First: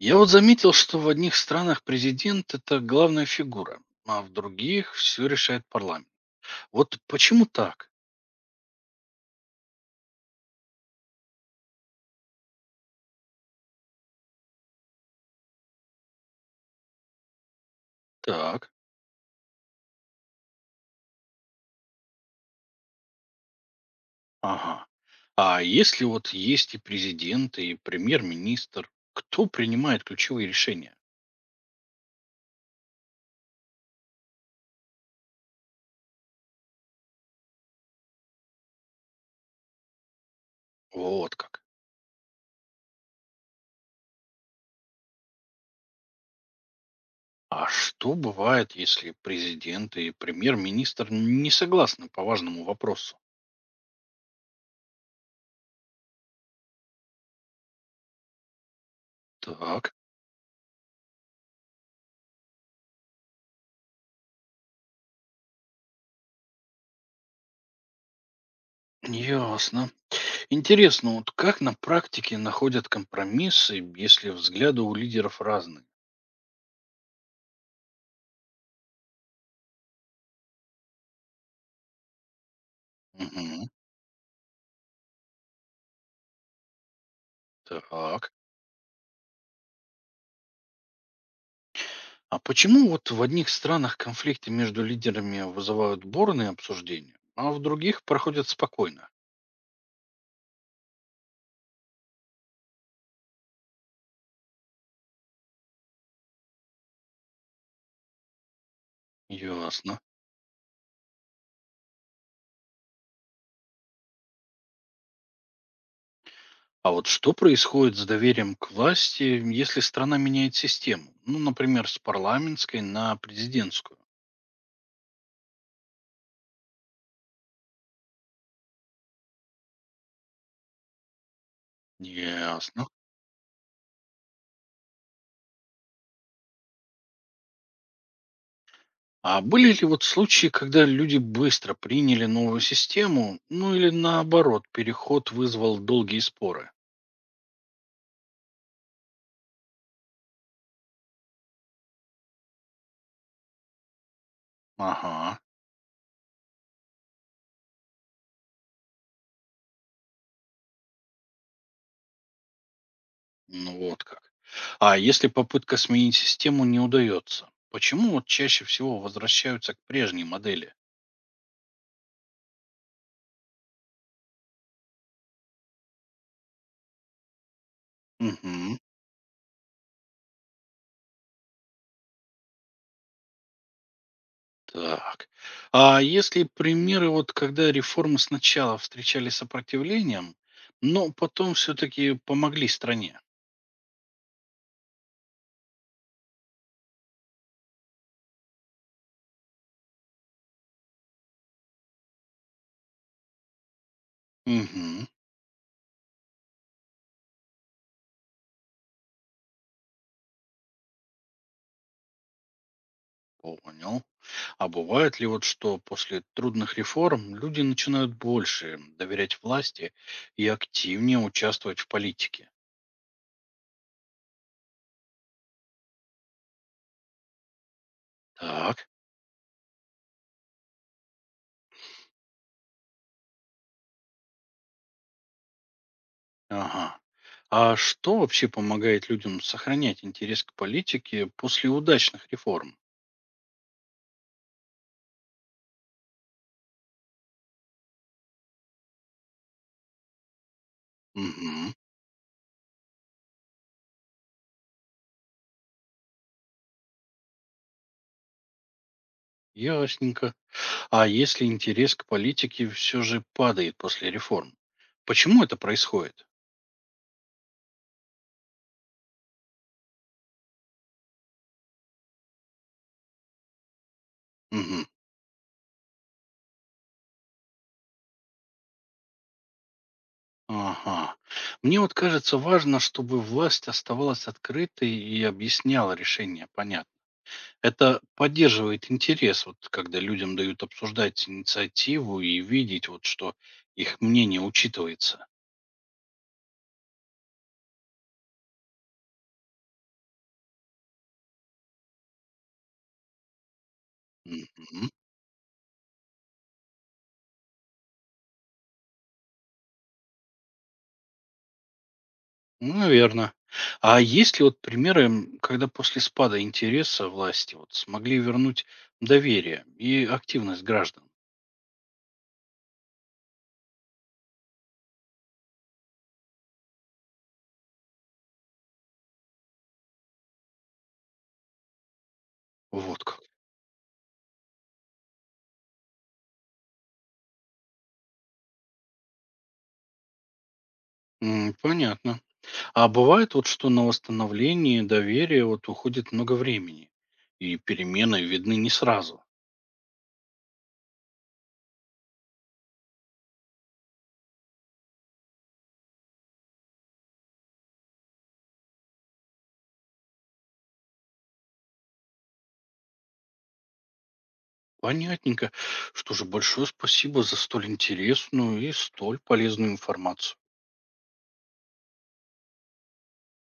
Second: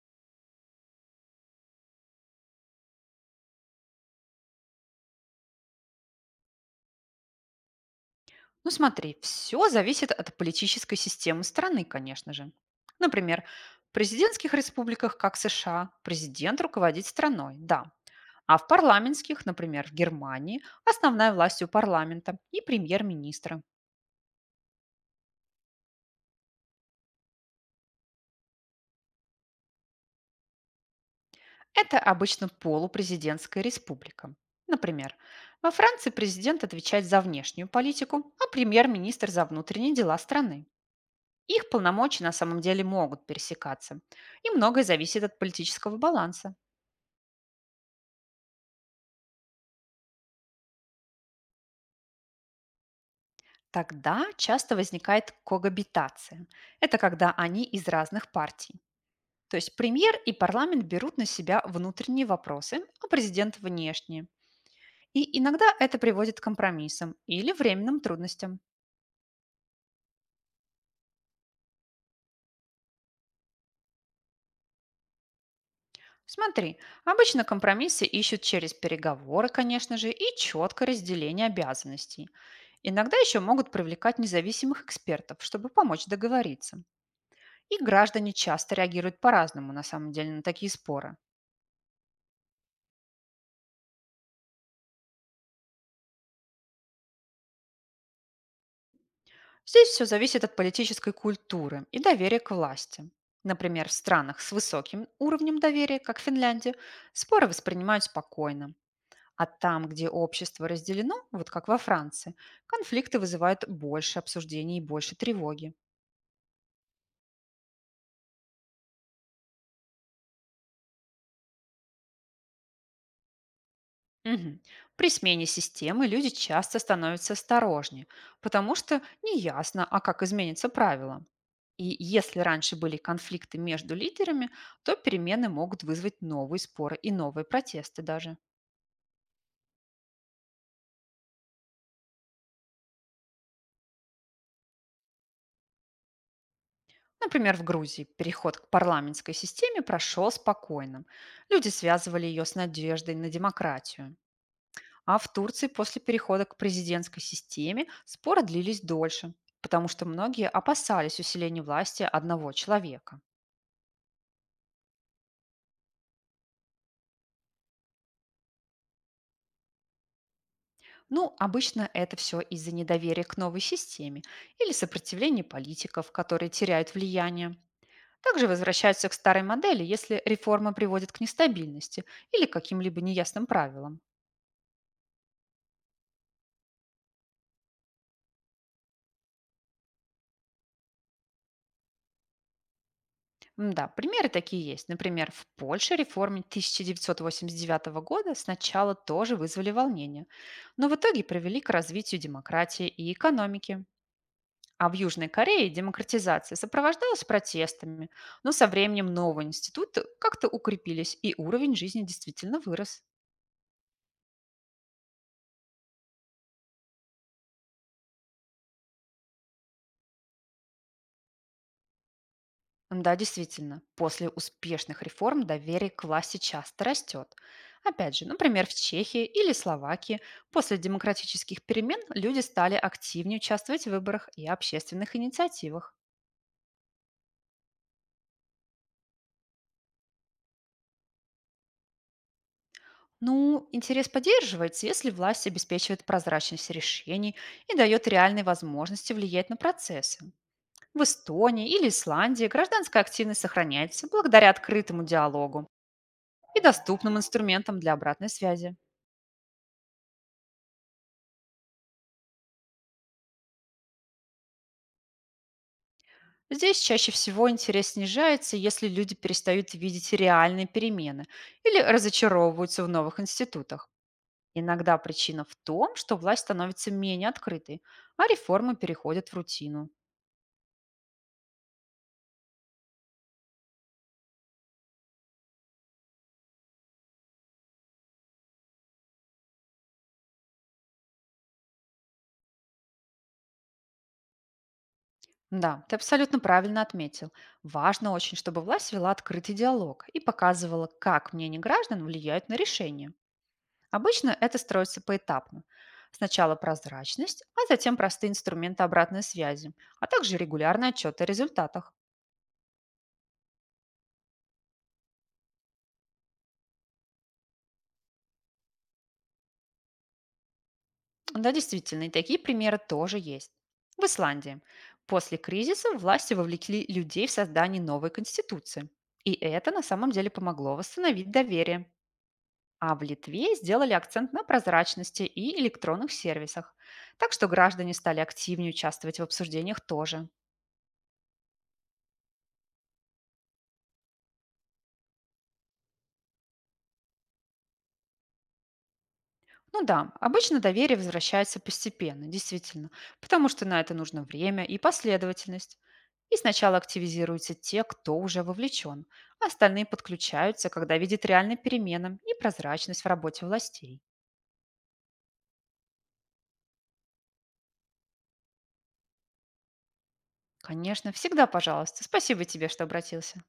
Я вот заметил, что в одних странах президент– это главная фигура, а в других все решает парламент. Вот почему так? Ну смотри, все зависит от политической системы страны, конечно же. Например, в президентских республиках, как США, президент руководит страной, да. А в Так, парламентских, например, в Германии, основная власть у парламента и премьер-министра. ага. А если вот есть и президент, и премьер-министр, кто принимает ключевые решения? Это обычно полупрезидентская республика. Например, во Франции президент отвечает за внешнюю политику, а премьер-министр за внутренние дела страны. Вот как. Их полномочия на самом деле могут пересекаться, и многое зависит от политического баланса. А что бывает, если президент и премьер-министр не согласны по важному вопросу? Тогда часто возникает когабитация. Это когда они из разных партий. То есть Так, премьер и парламент берут на себя внутренние вопросы, а президент– внешние. И иногда это приводит к компромиссам или временным трудностям. ясно. Интересно, вот как на практике находят компромиссы, если взгляды у лидеров разные? Смотри, обычно компромиссы ищут через переговоры, конечно же, и четкое разделение обязанностей. Иногда еще Мгм. могут привлекать независимых экспертов, чтобы помочь договориться. И Так. граждане часто реагируют по-разному, на самом деле, на такие споры. А почему вот в одних странах конфликты между лидерами вызывают бурные обсуждения, а в других проходят спокойно? Здесь все зависит от политической культуры и доверия к власти. Например, в странах с высоким уровнем доверия, как Финляндия, споры воспринимают спокойно. А там, Ясно. где общество разделено, вот как во Франции, конфликты вызывают больше обсуждений и больше тревоги. А вот что происходит с доверием к власти, если страна меняет систему? Ну, например, с парламентской на президентскую. Мгм. При смене системы люди часто становятся осторожнее, потому что неясно, а как изменятся правила. И если раньше Ясно. были конфликты между лидерами, то перемены могут вызвать новые споры и новые протесты даже. А были ли вот случаи, когда люди быстро приняли новую систему, ну или наоборот, переход вызвал долгие споры? Например, в Грузии переход к парламентской системе прошел спокойным. Люди связывали ее с надеждой на демократию. А в Ага. Турции после перехода к президентской системе споры длились дольше, потому что многие опасались усиления власти одного человека. Ну вот как. А если попытка сменить систему не удается, почему вот чаще всего возвращаются к прежней модели? Ну, обычно это все из-за недоверия к новой системе или сопротивления политиков, которые теряют влияние. Также Мгм. возвращаются к старой модели, если реформа приводит к нестабильности или к каким-либо неясным правилам. Так. А если примеры, вот когда реформы сначала встречали сопротивлением, но потом все-таки помогли стране? Да, примеры такие есть. Например, в Польше реформы 1989 года сначала тоже вызвали волнение, но в итоге привели к развитию демократии и экономики. А в Мгм. Южной Корее демократизация сопровождалась протестами, но со временем новые институты как-то укрепились, и уровень жизни действительно вырос. Понял. А бывает ли вот что после трудных реформ люди начинают больше доверять власти и активнее участвовать в политике? Да, действительно, после успешных реформ доверие к власти часто растет. Опять же, например, в Так. Чехии или Словакии после демократических перемен люди стали активнее участвовать в выборах и общественных инициативах. Ага. А что вообще помогает людям сохранять интерес к политике после удачных реформ? Ну, интерес поддерживается, если власть обеспечивает прозрачность решений и дает реальные возможности влиять на процессы. В Эстонии Угу. или Исландии гражданская активность сохраняется благодаря открытому диалогу и доступным инструментам для обратной связи. Ясненько. А если интерес к политике все же падает после реформ? Почему это происходит? Здесь чаще всего интерес снижается, если люди перестают видеть реальные перемены или разочаровываются в новых институтах. Угу. Иногда причина в том, что власть становится менее открытой, а реформы переходят в рутину. Ага. Мне вот кажется важно, чтобы власть оставалась открытой и объясняла решения, понятно. Это поддерживает интерес, вот когда людям дают обсуждать инициативу и видеть, вот что их мнение учитывается. Да, ты абсолютно правильно отметил. Важно очень, чтобы власть вела открытый диалог и показывала, как мнение граждан влияет на решения. Обычно это Мгм. строится поэтапно. Сначала прозрачность, а затем простые инструменты обратной связи, а также регулярные отчеты о результатах. Ну, наверно. А есть ли вот примеры, когда после спада интереса власти вот смогли вернуть доверие и активность граждан? Да, действительно, и такие примеры тоже есть. В Исландии после кризиса власти вовлекли людей в создание новой конституции. И это на самом деле помогло восстановить доверие. А в Вот как. Литве сделали акцент на прозрачности и электронных сервисах. Так что граждане стали активнее участвовать в обсуждениях тоже. Понятно. А бывает вот, что на восстановление доверия вот уходит много времени, и перемены видны не сразу. Ну да, обычно доверие возвращается постепенно, действительно, потому что на это нужно время и последовательность. И сначала активизируются те, кто уже вовлечен, а остальные подключаются, когда видят реальные перемены и прозрачность в работе властей. Понятненько. Что же, большое спасибо за столь интересную и столь полезную информацию. Конечно, всегда пожалуйста. Спасибо тебе, что обратился.